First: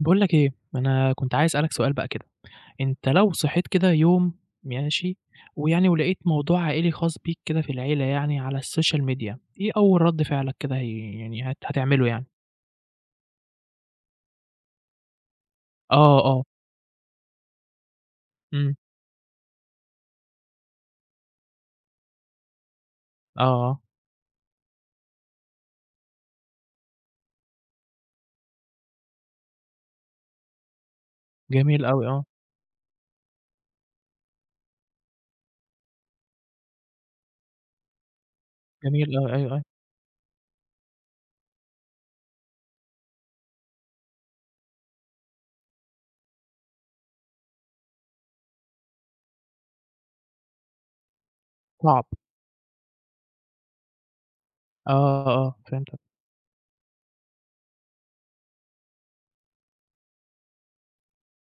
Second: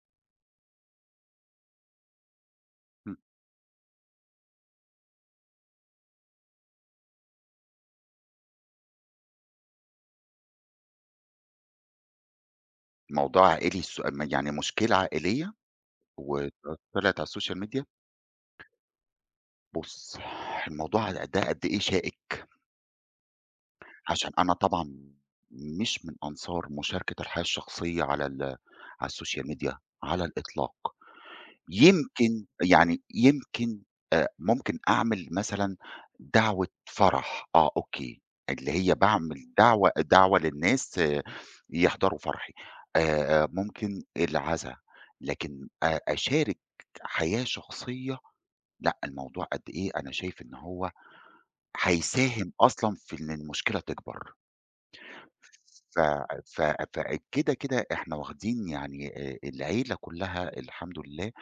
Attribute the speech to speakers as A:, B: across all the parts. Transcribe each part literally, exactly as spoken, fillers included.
A: باقول لك إيه، أنا كنت عايز أسألك سؤال بقى كده، أنت
B: إمم،
A: لو صحيت كده يوم ماشي، ويعني ولقيت موضوع عائلي خاص بيك كده في العيلة يعني على الSocial media، إيه أول رَد فعلك كده هي يعني هت هتعمله يعني؟
B: موضوع عائلي الس م يعني مشكلة عائلية
A: آه، آه،
B: و طلعت على السوشيال ميديا.
A: إمم،
B: بُص الموضوع ده قد إيه شائك.
A: آه، آه،
B: عشان أنا طبعًا مش من أنصار مشاركة الحياة الشخصية على ال على السوشيال ميديا على الإطلاق.
A: جميل أوي آه،
B: يمكن يعني يمكن آآ ممكن أعمل مثلًا دعوة فرح، آه أوكي، اللي هي
A: جميل أوي أيوه،
B: باعمل
A: أيوه،
B: دعوة دعوة للناس آه، يحضروا فرحي، آآ ممكن العزا، لكن أ أشارك حياة شخصية لأ. الموضوع قد إيه أنا شايف إن هو
A: صعب،
B: هيساهم أصلًا في إن المشكلة تكبر.
A: آه، آه، آه، فهمتك،
B: ف ف فكده، كده إحنا واخدين يعني آآ العيلة كلها الحمد لله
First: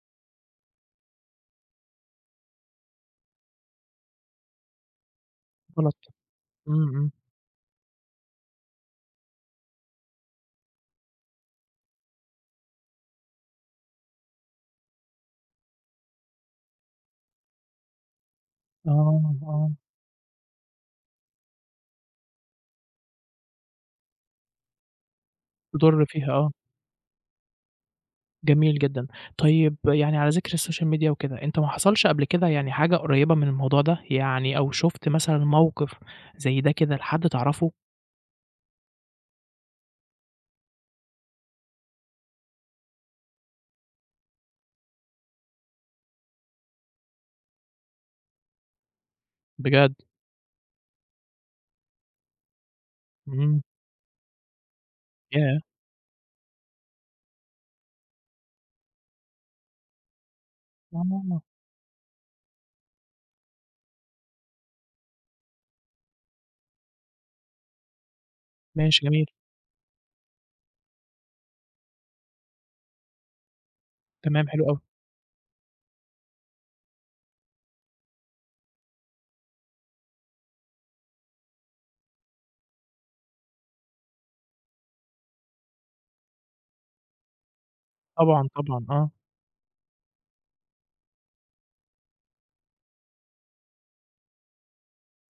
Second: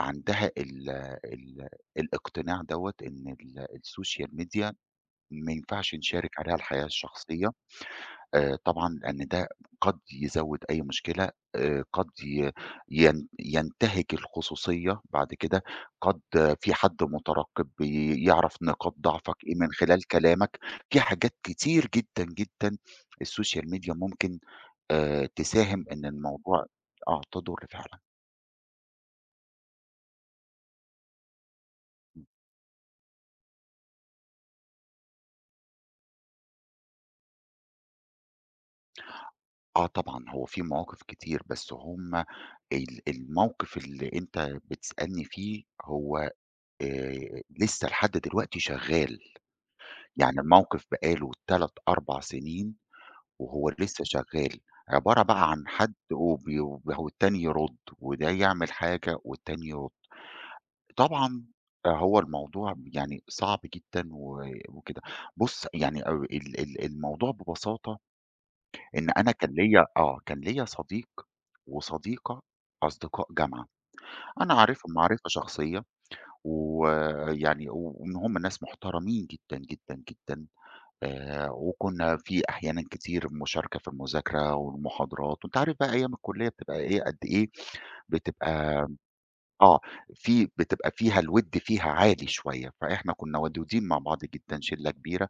B: عندها ال ال الاقتناع دوّة إن ال السوشيال ميديا ما ينفعش
A: غلط،
B: نشارك عليها
A: إمم،
B: الحياة
A: إمم،
B: الشخصية، آآ طبعًا لإن ده قد يزوّد أي مشكلة، آآ قد ي ين ينتهك الخصوصية بعد كده، قد آه، في حد مترقب ي يعرف نقاط
A: آه،
B: ضعفك إيه
A: آه،
B: من خلال كلامك، في حاجات كتير جدًا، جدًا السوشيال ميديا ممكن آآ تساهم إن
A: تضُر فيها آه.
B: الموضوع آه تضر فعلًا.
A: جميل جدًا. طيب يعني على ذِكر السوشيال ميديا وكده، أنت ما حصلش قبل كده يعني حاجة قريّبة من الموضوع ده؟ يعني أو شُفت مثلًا موقف زي ده كده لحد تعرفه؟
B: آه طبعًا هو في مواقف كتير بس هُم ال الموقف اللي أنت بتسألني فيه هو آآ لسه لحد دلوقتي شغّال.
A: بجد!
B: يعني الموقف بقى له ثلاث، 4 سنين
A: إمم.
B: وهو لسه شغّال. عبارة بقى
A: ياه!
B: عن حد وبي والتاني يرُد وده يعمل حاجة والتاني يرُد. طبعًا
A: آه.
B: هو الموضوع يعني صعب جدًا و وكده. بُص يعني أو ال ال الموضوع ببساطة
A: ماشي
B: إن
A: جميل.
B: أنا كان ليّا آه، كان ليّا صديق وصديقة أصدقاء جامعة.
A: تمام
B: أنا
A: حلو أوي.
B: عارفهم معرفة شخصية ويعني وإن هم ناس محترمين جدًا، جدًا، جدًا. آآ وكنا في أحيانًا كتير مشاركة في المذاكرة والمحاضرات، وأنت عارف بقى أيام الكلية بتبقى إيه قد إيه
A: طبعًا، طبعًا
B: بتبقى
A: آه.
B: آه، في بتبقى فيها الوِد فيها عالي شوية، فإحنا كنا ودودين مع بعض جدًا، شلة كبيرة.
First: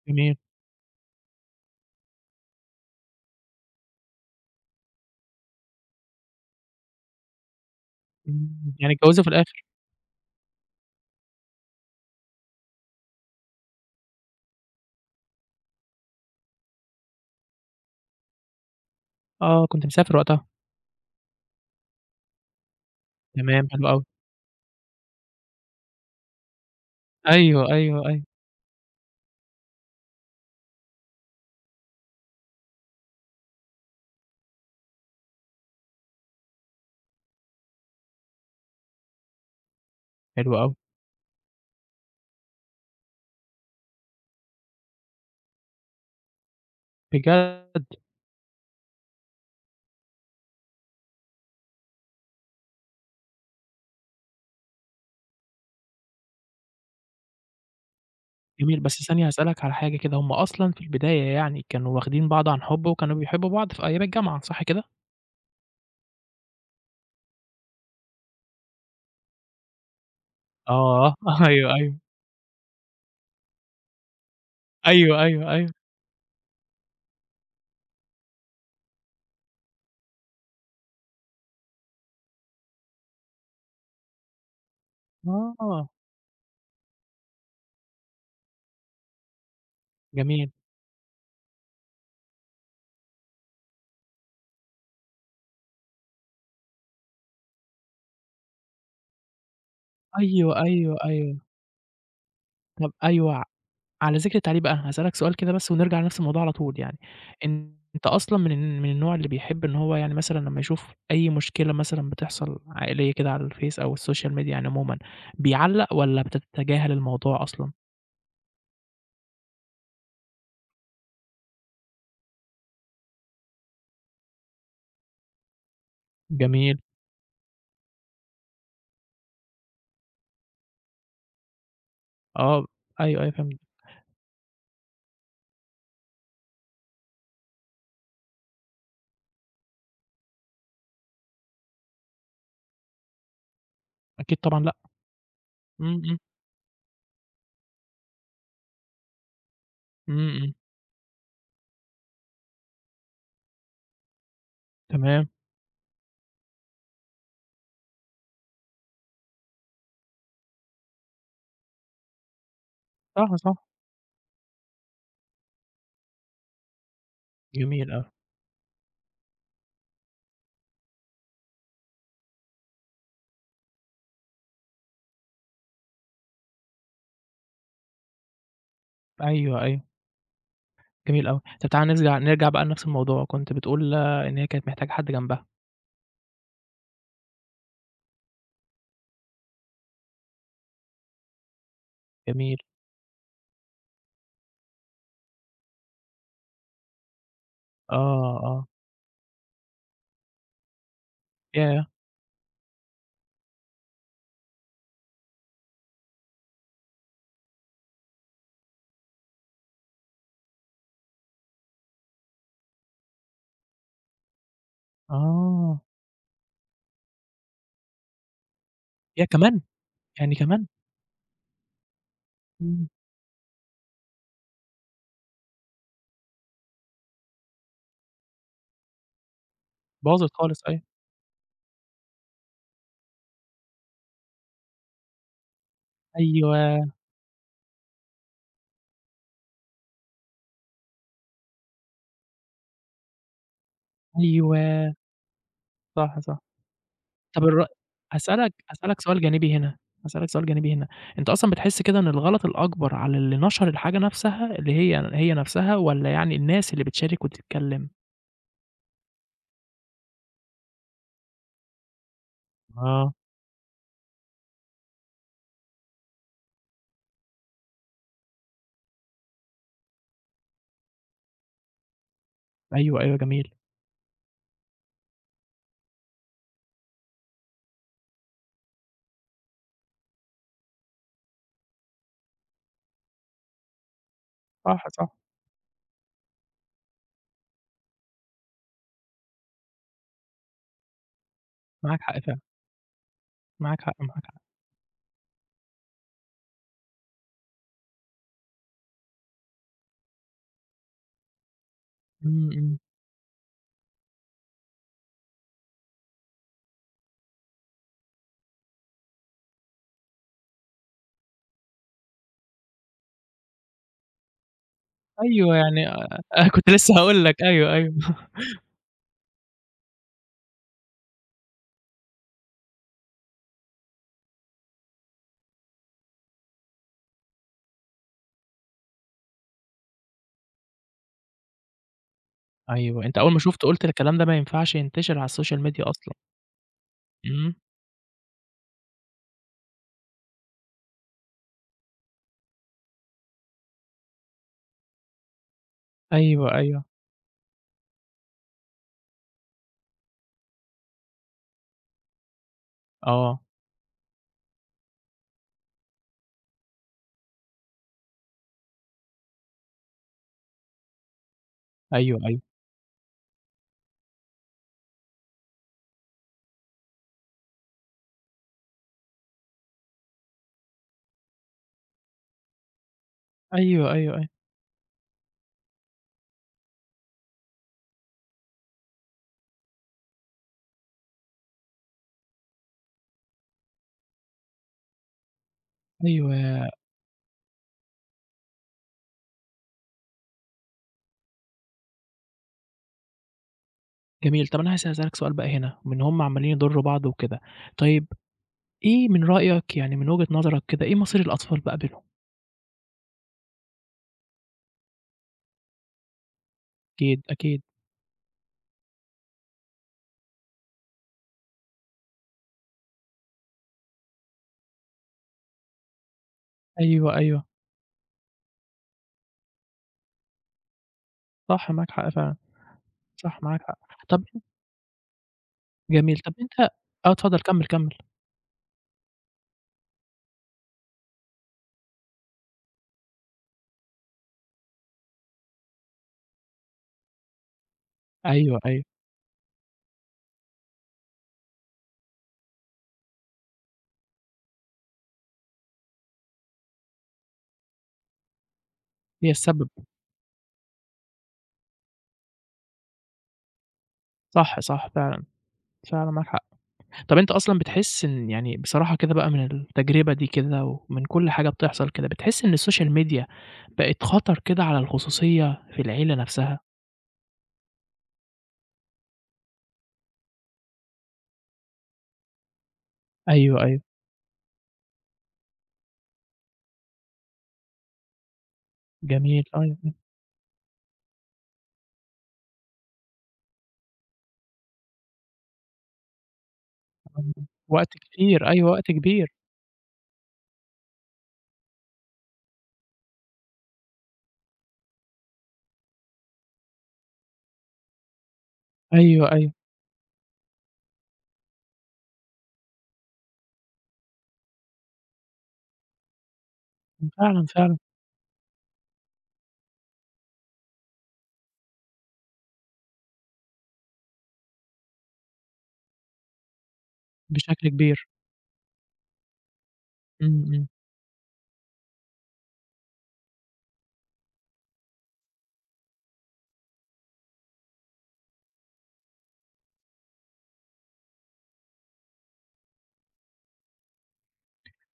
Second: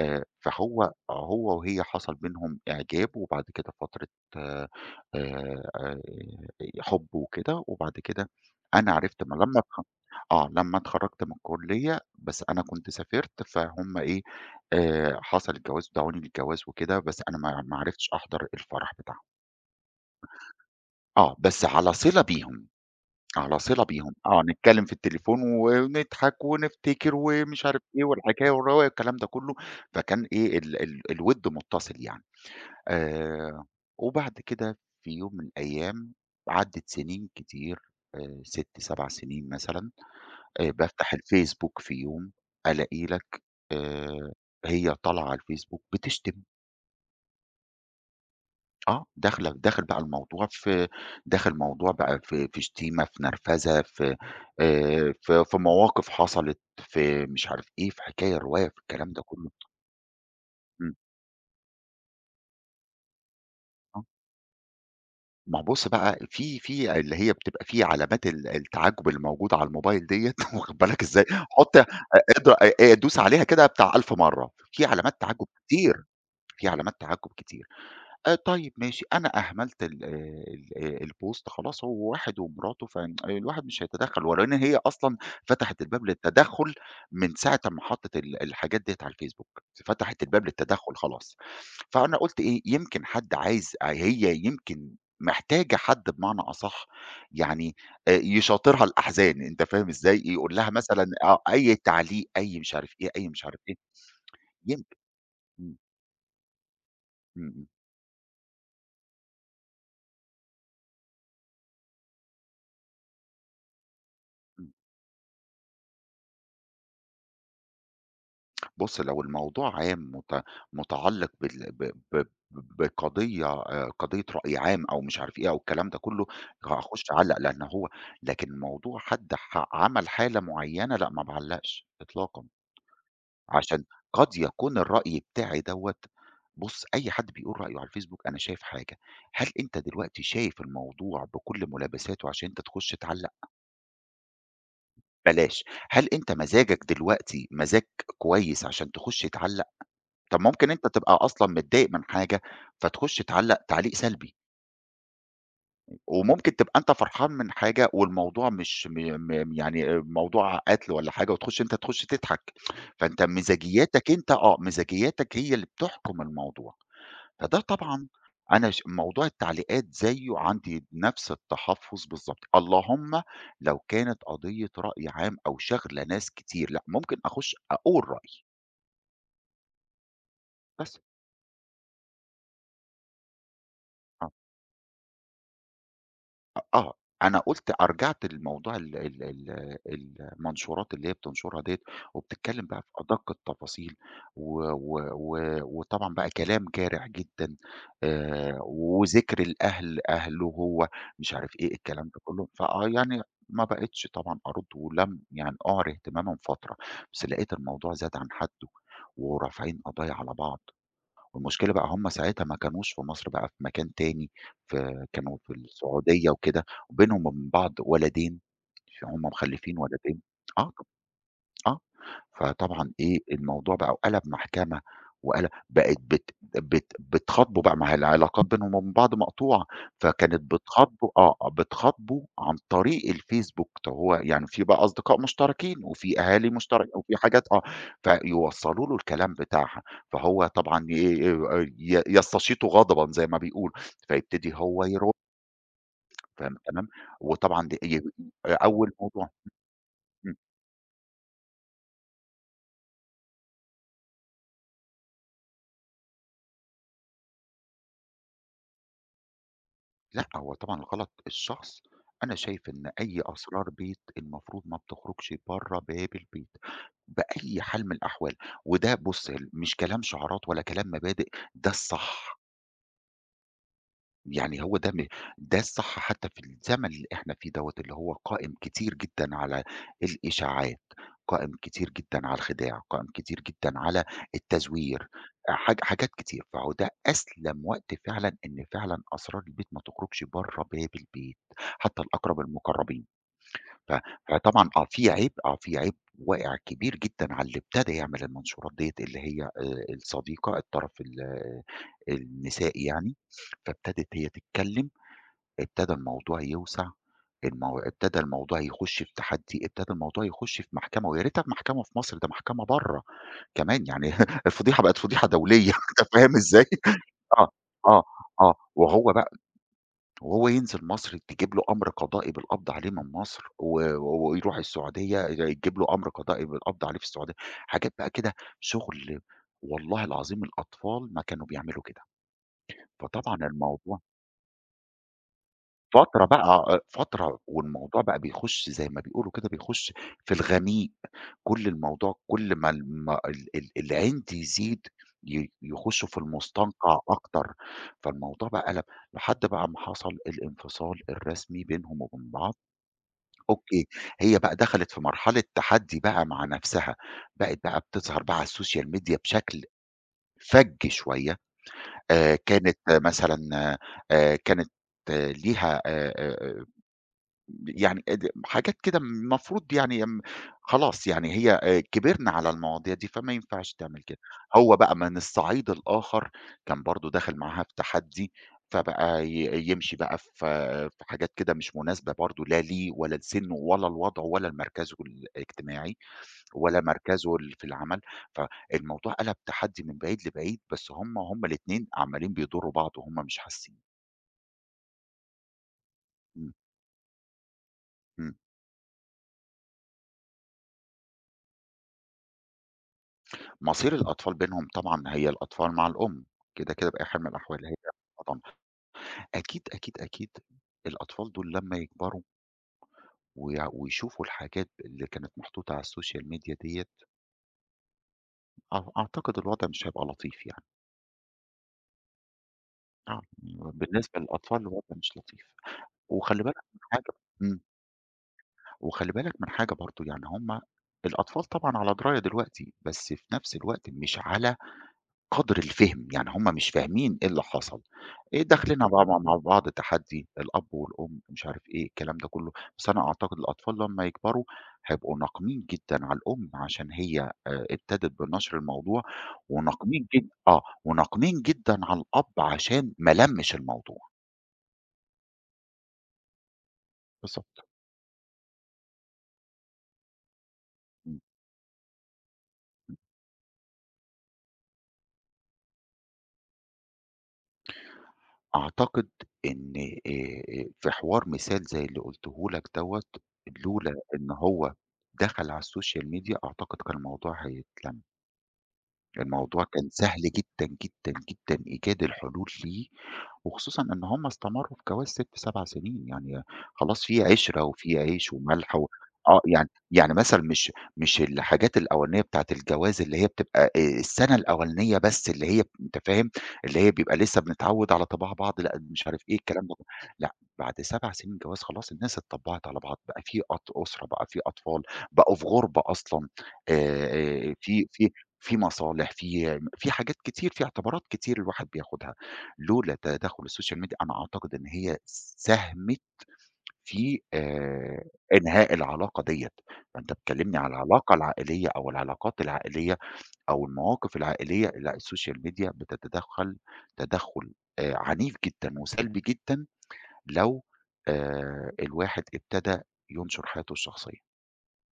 B: آآ،
A: جميل.
B: فهو هو وهي حصل بينهم إعجاب وبعد كده فترة آآ، آآ، حُب وكده. وبعد كده
A: إمم.
B: أنا
A: يعني
B: عرفت
A: اتجوّزوا في
B: ما لمّا
A: الآخر.
B: اتخ آه، لمّا اتخرّجت من الكُلّية بس أنا كنت سافرت، فهُم إيه، آآ، حصل الجواز ودعوني للجواز وكده، بس أنا ما ما عرفتش أحضر الفرح بتاعهم.
A: آه. كنت مسافر وقتها.
B: آه، بس على صِلة بيهم. على
A: تمام
B: صِلة
A: حلو أوي.
B: بيهم، آه، نتكلّم في التليفون ونضحك ونفتكر ومش
A: أيوه،
B: عارف
A: أيوه،
B: إيه
A: أيوه.
B: والحكاية والرواية والكلام ده كلّه. فكان إيه ال ال الوِد مُتصل يعني. آآ وبعد كده في يوم من الأيام عدّت سنين كتير آآ ست، 7 سنين مثلًا.
A: حلو
B: آآ
A: أوي.
B: بافتح الفيسبوك في يوم ألاقي لك آآ هي طالعة على الفيسبوك بتشتم.
A: بجد!
B: آه، داخلة داخل بقى الموضوع في داخل الموضوع بقى في في شتيمة، في نرفزة، في آآ، في في مواقف حصلت، في مش عارف إيه، في حكاية، رواية، في
A: جميل. بس
B: الكلام ده
A: ثانية
B: كله.
A: هاسألك على حاجة كده، هم أصلًا في
B: إمم،
A: البداية يعني كانوا واخدين بعض عن حُب وكانوا بيحبّوا بعض في أيام
B: آه،
A: الجامعة، صح كده؟
B: ما هو بُص بقى في في اللي هي بتبقى في علامات ال التعجب اللي موجودة على الموبايل ديّة واخد بالك
A: آه.
B: إزاي،
A: أيوه،
B: حُط أ
A: أيوه.
B: اضغ أ دوس عليها كده بتاع ألف مرّة، في علامات
A: أيوه،
B: تعجب
A: أيوه، أيوه.
B: كتير، في علامات تعجب كتير. آآ طيب ماشي. أنا أهملت ال آه، ال آه، الpost خلاص هو واحد ومراته فالواحد مش هيتدخّل، ولأن هي أصلًا فتحت
A: آه،
B: الباب للتدخُّل من ساعة أمّا حطّت ال الحاجات ديّة على الفيسبوك. فتحت الباب
A: جميل.
B: للتدخُّل خلاص. فأنا قُلت إيه، يمكن حد عايز هي يمكن محتاجة حد بمعنى أصح يعني آآ يشاطرها الأحزان، أنت فاهم إزاي، يقول
A: أيوه،
B: لها
A: أيوه،
B: مثلًا
A: أيوه.
B: آه، أي تعليق، أي مش
A: طَب
B: عارف إيه، أي
A: أيوه،
B: مش عارف إيه.
A: على ذِكر التعليق بقى،
B: يمكن
A: هاسألك سؤال كده بس
B: إمم،
A: ونرجع لنفس الموضوع على طول يعني،
B: إمم، إمم.
A: أنت أصلًا من ال من النوع اللي بيحب إن هو يعني مثلًا لمّا يشوف أي مشكلة مثلًا بتحصل عائلية كده على الفيس أو السوشيال ميديا يعني
B: إمم.
A: عمومًا، بيعلّق والّا بتتجاهل الموضوع أصلًا؟
B: بُص، لو الموضوع عام مت متعلق بال ب ب بقضية آآ، قضية رأي عام أو مش عارف إيه أو الكلام ده كله،
A: جميل.
B: هاخش أعلّق لأن هو لكن موضوع حد ح عمل حالة معيّنة لأ، ما باعلّقش إطلاقًا.
A: آه، أيوه، أيوه فهمت.
B: عشان قد يكون الرأي بتاعي دوّة بُص، أي حد بيقول رأيه على الفيسبوك أنا شايف حاجة. هل أنت دلوقتي شايف الموضوع بكل ملابساته عشان أنت تخش تعلّق؟
A: أكيد طبعًا لأ.
B: بلاش.
A: إمم،
B: هل
A: إمم.
B: أنت مزاجك دلوقتي مزاج كويس عشان تخش تعلّق؟
A: إمم،
B: طب
A: إمم.
B: ممكن أنت تبقى أصلًا متضايق من حاجة، فتخش تعلّق تعليق سلبي،
A: تمام.
B: وممكن تبقى أنت فرحان من حاجة والموضوع مش م م يعني موضوع قتل والّا حاجة وتخش أنت تخش تضحك. فأنت
A: صح، صح.
B: مزاجيّاتك أنت آه، مزاجيّاتك هي اللي بتحكم الموضوع. فده
A: جميل
B: طبعًا
A: أوي.
B: أنا ش موضوع التعليقات زيه عندي نفس التحفظ بالضبط. اللهم لو كانت قضية رأي عام أو شاغلة ناس كتير، لأ ممكن أخش أقول رأيي،
A: أيوه، أيوه.
B: بس.
A: جميل أوي. طب تعالَ نرجع نرجع بقى لنفس الموضوع، كنت بتقول
B: آه.
A: إن هي كانت محتاجة حد جنبها،
B: أ آه، أنا قُلت أ رجعت لموضوع ال ال ال المنشورات اللي هي بتنشرها ديّة.
A: جميل.
B: وبتتكلم بقى في أدق التفاصيل و و و وطبعًا بقى كلام جارح جدًا.
A: آه،
B: آآ،
A: آه.
B: وذكر الأهل، أهله هو، مش عارف إيه،
A: ياه!
B: الكلام ده كله. فآه يعني ما بقيتش طبعًا أرُد، ولم يعني أُعر اهتمامًا فترة. بس لقيت الموضوع زاد عن حده، ورافعين قضايا على بعض. والمشكلة بقى هم ساعتها ما كانوش في مصر بقى في مكان تاني، في كانوا في
A: آه،
B: السعودية وكده، وبينهم وبين بعض ولدين. ف هم
A: ياه كمان!
B: مخلّفين ولدين
A: يعني كمان!
B: آه. آه.
A: إمم،
B: فطبعًا إيه، الموضوع بقى وقَلَب محكمة وقَلَب بقت بت بت بتخاطبه بقى ما هي العلاقات بينهم وبين بعض مقطوعة.
A: باظت
B: فكانت
A: خالص أيوه.
B: بتخاطبه آه، آه، بتخاطبه عن طريق الفيسبوك. طب هو يعني في بقى أصدقاء مشتركين وفي أهالي
A: أيوه،
B: مشترك وفي حاجات آه، فيوصّلوا له الكلام بتاعها. فهو طبعًا ي ي يستشيط غضبًا زي ما بيقولوا. فيبتدي هو
A: أيوه،
B: يرُد.
A: صح، صح.
B: فاهم الكلام؟
A: طب الر
B: وطبعًا د ي
A: هاسألك
B: أول
A: هاسألك سؤال
B: موضوع
A: جانبي هنا، هاسألك
B: إمم.
A: سؤال جانبي هنا، أنت أصلًا بتحس كده إن الغلط الأكبر على اللي نشر الحاجة نفسها اللي هي هي نفسها والّا يعني الناس اللي بتشارك وبتتكلم؟
B: لأ، هو طبعًا غلط الشخص. أنا شايف إن
A: آه،
B: أي أسرار بيت المفروض ما بتخرجش برّه باب البيت بأي حال من الأحوال. وده بُص ال مش كلام شعارات ولا كلام مبادئ، ده الصح.
A: أيوه، أيوه جميل.
B: يعني هو ده م ده الصح حتّى في الزمن اللي إحنا فيه دوّة، اللي هو قائم كتير جدًا على الإشاعات، قائم كتير جدًا على الخداع، قائم كتير جدًا على
A: صح،
B: التزوير.
A: صح،
B: آآ حاج حاجات كتير. فهو ده أسلم وقت فعلًا إن فعلًا أسرار البيت ما تخرجش برّه باب البيت،
A: معاك
B: حتّى
A: حق
B: الأقرب
A: فعلًا،
B: المقربين.
A: معاك
B: ف
A: حق، معاك حق.
B: فطبعًا آه، في عيب آه، في عيب واقع كبير جدًا على اللي ابتدى يعمل المنشورات ديّة اللي هي آآ الصديقة، الطرف ال آه،
A: إمم، إمم.
B: النسائي يعني. فابتدت هي تتكلم، ابتدى الموضوع يوسع، المو ابتدى الموضوع يخش في تحدي، ابتدى الموضوع يخش في محكمة، ويا ريتها في محكمة في مصر، ده محكمة برّه كمان يعني الفضيحة بقت فضيحة
A: أيوه،
B: دولية
A: يعني
B: أنت
A: آآ
B: فاهم
A: أنا
B: إزاي؟
A: كنت لسه هاقول لك
B: آه،
A: أيوه، أيوه.
B: آه، آه، وهو وهو ينزل مصر تجيب له أمر قضائي بالقبض عليه من مصر، و و ويروح السعودية يتجيب له أمر قضائي بالقبض عليه في السعودية. حاجات بقى كده شغل والله العظيم الأطفال ما كانوا بيعملوا كده.
A: أيوه، أنت أول
B: فطبعًا
A: ما شُفته قُلت
B: الموضوع
A: الكلام ده ما ينفعش ينتشر على الSocial Media أصلًا.
B: فترة بقى آه، فترة
A: إمم.
B: والموضوع بقى بيخش زي ما بيقولوا كده بيخش في الغميق. كل الموضوع كل ما الم ال ال العند يزيد ي يخشوا في
A: أيوه، أيوه.
B: المستنقع أكتر. فالموضوع بقى قلب لحد بقى ما حصل الانفصال الرسمي بينهم وبين بعض.
A: آه.
B: أوكي. هي بقى دخلت في مرحلة تحدّي بقى مع نَفْسها. بقت بقى بتظهر بقى على السوشيال ميديا بشكل فَج شوية.
A: أيوه،
B: آآ
A: أيوه.
B: كانت آه، مثلًا آآ كانت آه، ليها آآ آآ يعني آه، د حاجات كده المفروض يعني م خلاص يعني هي آآ كبرنا على المواضيع دي، فما ينفعش
A: أيوه،
B: تعمل
A: أيوه،
B: كده.
A: أيوه.
B: هو بقى من الصعيد الآخر كان برضه داخل معاها في تحدي. فبقى ي يمشي بقى في في حاجات كده مش مناسبة برضه لا ليه ولا لسنه ولا لوضعه ولا لمركزه الاجتماعي
A: أيوه،
B: ولا مركزه ال في العمل. فالموضوع قلب تحدي من بعيد لبعيد. بس هم هم الاتنين عمّالين بيضرّوا بعض وهم مش حاسين.
A: جميل. طب أنا عايز أسألك سؤال بقى هنا، بما إن هم
B: إمم،
A: عمّالين يضرّوا بعض وكده، طيب
B: إمم.
A: إيه من رأيك يعني من وجهة نظرك كده، إيه مصير الأطفال بقى بينهم؟
B: مصير الأطفال بينهم طبعًا هي الأطفال مع الأم. كده، كده بأي حال
A: أكيد،
B: من
A: أكيد.
B: الأحوال هي طبعًا. أكيد، أكيد، أكيد الأطفال دول لمّا يكبروا ويع ويشوفوا الحاجات اللي كانت محطوطة على السوشيال ميديا ديّة.
A: أيوه، أيوه.
B: أع أعتقد الوضع مش هيبقى لطيف يعني.
A: صح، معاك حق فعلًا.
B: آه،
A: صح، معاك حق.
B: بالنسبة
A: طب
B: للأطفال الوضع مش لطيف.
A: جميل، طب
B: وخلّي بالك
A: أنت
B: من حاجة
A: آه، اتفضل
B: إمم،
A: كمّل، كمّل.
B: وخلّي بالك من حاجة برضه. يعني هم الأطفال طبعًا على دراية دلوقتي، بس في نفس الوقت مش على قدر الفهم. يعني هم مش فاهمين إيه اللي حصل، إيه
A: أيوه،
B: داخلين
A: أيوه.
B: بقى مع مع بعض تحدّي، الأب والأم مش عارف إيه الكلام ده كلّه. بس أنا أعتقد الأطفال لمّا يكبروا هيبقوا ناقمين جدًا على الأم عشان هي آآ ابتدت بنشر الموضوع.
A: هي السبب.
B: وناقمين جد آه، وناقمين جدًا على الأب عشان ما لَمّش الموضوع.
A: صح، صح فعلًا، فعلًا معاك حق. طَب أنت أصلًا
B: بالضبط،
A: بتحس إن يعني بصراحة كده بقى من التجربة دي كده ومن
B: إمم.
A: كل حاجة بتحصل كده، بتحس إن السوشيال ميديا بقت خطر كده على الخصوصية في العيلة نفسها؟
B: أعتقد إن آآ في حوار مثال زي اللي قُلته لك دوّة،
A: أيوه، أيوه،
B: لولا إن هو دخل على السوشيال ميديا أعتقد كان الموضوع هيتلَم.
A: جميل،
B: الموضوع
A: أيوه،
B: كان سهل جدًا، جدًا، جدًا إيجاد الحلول فيه. وخصوصًا إن هم استمروا في جواز ستة، 7 سنين. يعني خلاص في
A: أيوة.
B: عِشرة
A: وقت
B: وفي عيش
A: كتير، أيوه،
B: وملح و
A: وقت كبير،
B: آه. يعني يعني مثلًا مش مش الحاجات الأولانية بتاعة الجواز اللي هي بتبقى آآ السنة الأولانية بس اللي هي أنت فاهم، اللي هي بيبقى لسه بنتعوّد على طباع بعض، لأ مش عارف
A: أيوه،
B: إيه
A: أيوه،
B: الكلام ده كله. لأ بعد 7 سنين جواز خلاص الناس اتطبّعت على بعض. بقى في أط أسرة، بقى في أطفال، بقوا في غُربة أصلًا.
A: فعلًا،
B: آآ
A: فعلًا،
B: في في في مصالح، في في حاجات كتير، في اعتبارات كتير الواحد بياخدها. لولا تدخُّل السوشيال ميديا أنا أعتقد إن هي ساهمت في
A: بشكل
B: آآ
A: كبير،
B: إنهاء العلاقة ديّة. فأنت
A: إمم،
B: بتكلّمني
A: إمم.
B: على العلاقة العائلية أو العلاقات العائلية أو المواقف العائلية، لأ السوشيال ميديا بتتدخّل تدخُّل آآ عنيف جدًا وسلبي جدًا لو آآ الواحد ابتدى ينشر حياته الشخصية.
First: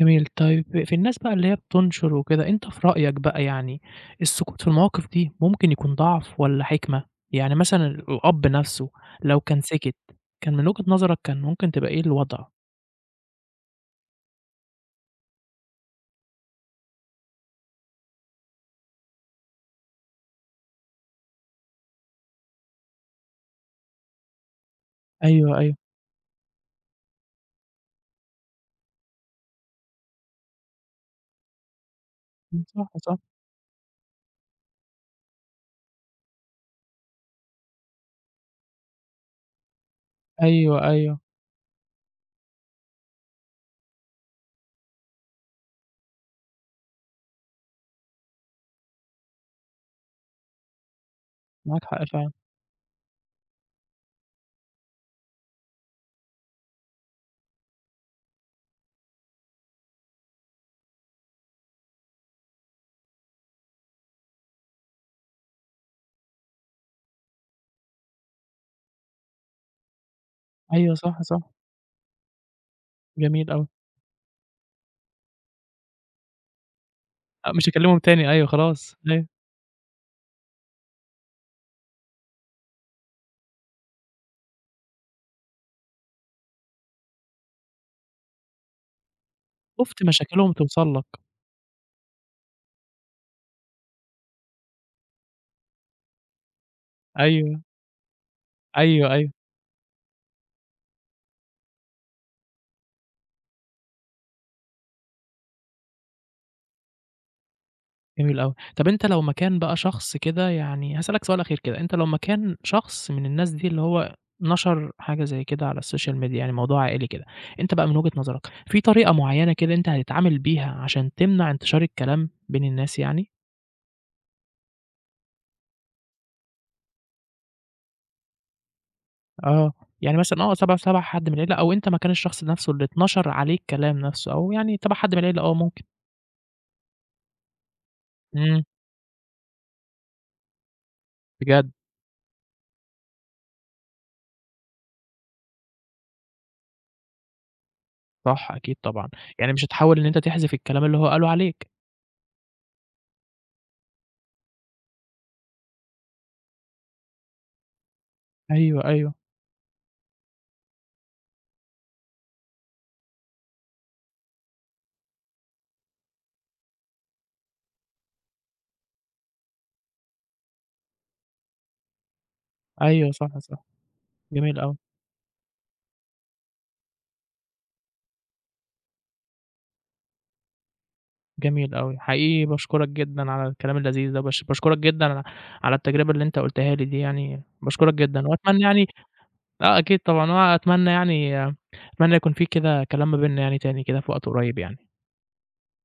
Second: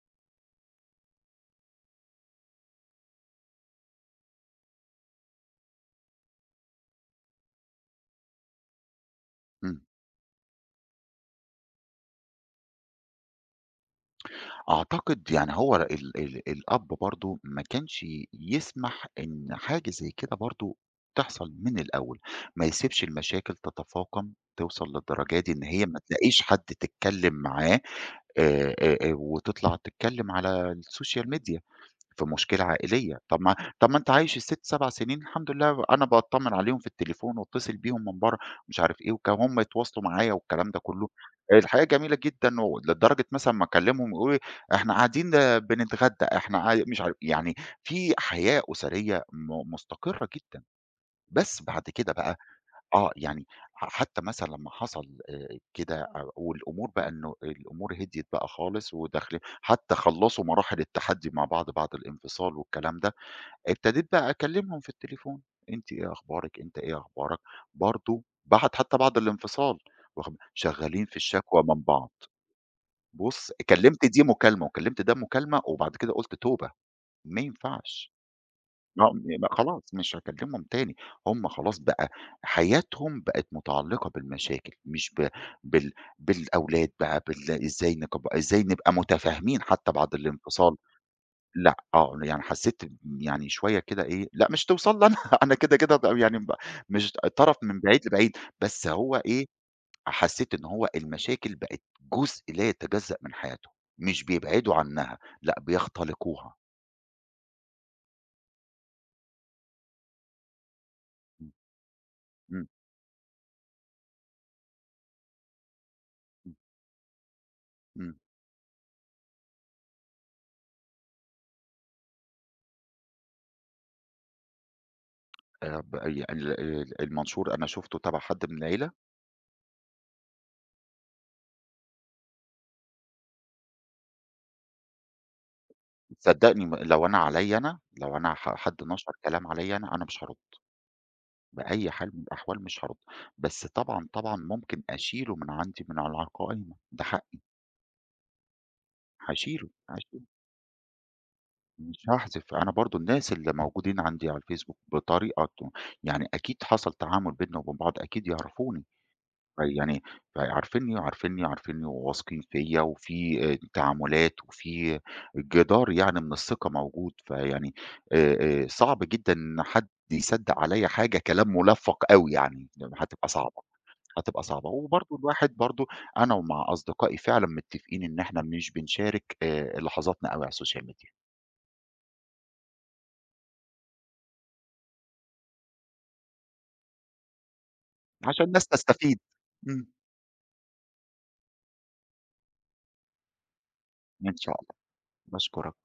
A: جميل. طيب في الناس بقى اللي هي بتنشر وكده، أنت في رأيك بقى يعني السكوت في المواقف دي ممكن يكون ضعف والّا حكمة؟ يعني مثلًا الأب نفسه لو كان
B: إمم.
A: سِكِت، كان من وجهة نظرك كان ممكن تبقى إيه الوضع؟
B: أعتقد يعني هو ال ال الأب برضه ما كانش يسمح إن حاجة زي كده برضه تحصل من الأول. ما يسيبش المشاكل تتفاقم توصل للدرجة دي
A: أيوه،
B: إن
A: أيوه.
B: هي ما تلاقيش حد تتكلم معاه آآ آآ وتطلع تتكلم على السوشيال ميديا. في مشكلة
A: إمم، صح،
B: عائلية،
A: صح.
B: طب ما طب ما أنت عايش ال6، 7 سنين الحمد لله أنا باطمن عليهم في التليفون واتصل بيهم من برّه. مش عارف إيه وك وهُم يتواصلوا معايا والكلام ده
A: أيوه،
B: كله.
A: أيوه.
B: الحياة جميلة جدًا و لدرجة مثلًا ما أكلمهم يقولوا لي إحنا قاعدين بنتغدى، إحنا قاع مش عارف يعني في حياة أسرية م مستقرة جدًا. بس بعد
A: معاك حق
B: كده
A: فعلًا.
B: بقى آه، يعني ح حتى مثلًا لمّا حصل آآ كده أ والأمور بقى إنه الأمور هديت بقى خالص وداخلين حتى خلّصوا مراحل التحدّي مع بعض بعد الانفصال والكلام ده. ابتديت بقى أكلّمهم في التليفون، أنتِ إيه أخبارِك، أنت إيه أخبارك. برضه بعد حتى بعد الانفصال واخد ب
A: أيوه
B: شغّالين في
A: صح، صح.
B: الشكوى من بعض. بُص
A: جميل أوي.
B: كلّمت دي مكالمة وكلّمت ده مكالمة. وبعد كده قُلت توبة، ما
A: آه، مش هاكلمهم
B: ينفعش.
A: تاني أيوه خلاص.
B: آه،
A: أيوه.
B: يبقى خلاص مش هاكلمهم تاني. هم خلاص بقى حياتهم بقت متعلقة بالمشاكل، مش ب بال بالأولاد بقى بال إزاي نكب إزاي نبقى متفاهمين حتى
A: شُفت
B: بعد
A: مشاكلهم
B: الانفصال.
A: توصل لك.
B: لأ، آه، يعني حسيت يعني شوية كده إيه، لأ مش توصل لي أنا. أنا كده، كده ب يعني ب مش طرف
A: أيوه،
B: من بعيد لبعيد. بس
A: أيوه،
B: هو
A: أيوه.
B: إيه، حسيت إن هو المشاكل بقت جزء لا يتجزأ من حياتهم، مش بيبعدوا عنها، لأ بيختلقوها.
A: جميل أوي. طب أنت لو مكان بقى شخص كده يعني هاسألك سؤال
B: إمم،
A: أخير كده، أنت لو مكان
B: إمم،
A: شخص من الناس دي اللي هو نشر حاجة زي كده على السوشيال ميديا، يعني
B: إمم،
A: موضوع عائلي كده، أنت بقى من وجهة
B: إمم.
A: نظرك في طريقة معيّنة كده أنت هتتعامل بيها عشان تمنع انتشار الكلام بين الناس يعني؟
B: آآ ب ي ال ال المنشور أنا شُفته تبع حد من العيلة.
A: آه، يعني مثلًا آه، تبع تبع حد من العيلة أو أنت مكان الشخص نفسه اللي اتنشر عليه الكلام نفسه أو يعني تبع حد من العيلة آه ممكن.
B: صدّقني م لو أنا عليّا أنا، لو أنا ح
A: إمم،
B: حد نشر كلام عليّا أنا، أنا مش هارُد.
A: بجد،
B: بأي حال من الأحوال مش هارُد. بس طبعًا، طبعًا ممكن أشيله من عندي من على القائمة، ده حقي.
A: صح أكيد طبعًا، يعني مش
B: هاشيله،
A: هتحاول إن أنت
B: هاشيله.
A: تحذف الكلام اللي هو قاله عليك.
B: مش هاحذف. أنا برضه الناس اللي موجودين عندي على الفيسبوك بطريقة ت يعني أكيد حصل تعامل بيننا وبين بعض، أكيد يعرفوني.
A: أيوه، أيوه،
B: يعني عارفينّي، عارفينّي، عارفينّي وواثقين فيّا وفي آآ تعاملات وفي جدار يعني من الثقة موجود. فيعني آآ آآ صعب جدًا إن حد يصدّق عليّا حاجة كلام مُلفّق أوي يعني.
A: أيوه
B: هتبقى
A: صح،
B: صعبة.
A: صح،
B: هتبقى
A: جميل
B: صعبة.
A: أوي.
B: وبرضه الواحد برضه أنا ومع أصدقائي فعلًا متّفقين إن إحنا مش بنشارك آآ لحظاتنا أوي على السوشيال ميديا،
A: جميل أوي، حقيقي باشكرك جدًا على الكلام اللذيذ ده، باش باشكرك جدًا على على التجربة اللي أنت قُلتها لي دي يعني، باشكرك جدًا،
B: عشان
A: وأتمنى
B: الناس
A: يعني
B: تستفيد.
A: آه
B: إمم،
A: أكيد طبعًا، وأتمنى يعني آه، أتمنى يكون في كده كلام ما بيننا يعني تاني كده في وقت
B: إن شاء
A: قريب
B: الله،
A: يعني.
B: باشكرك.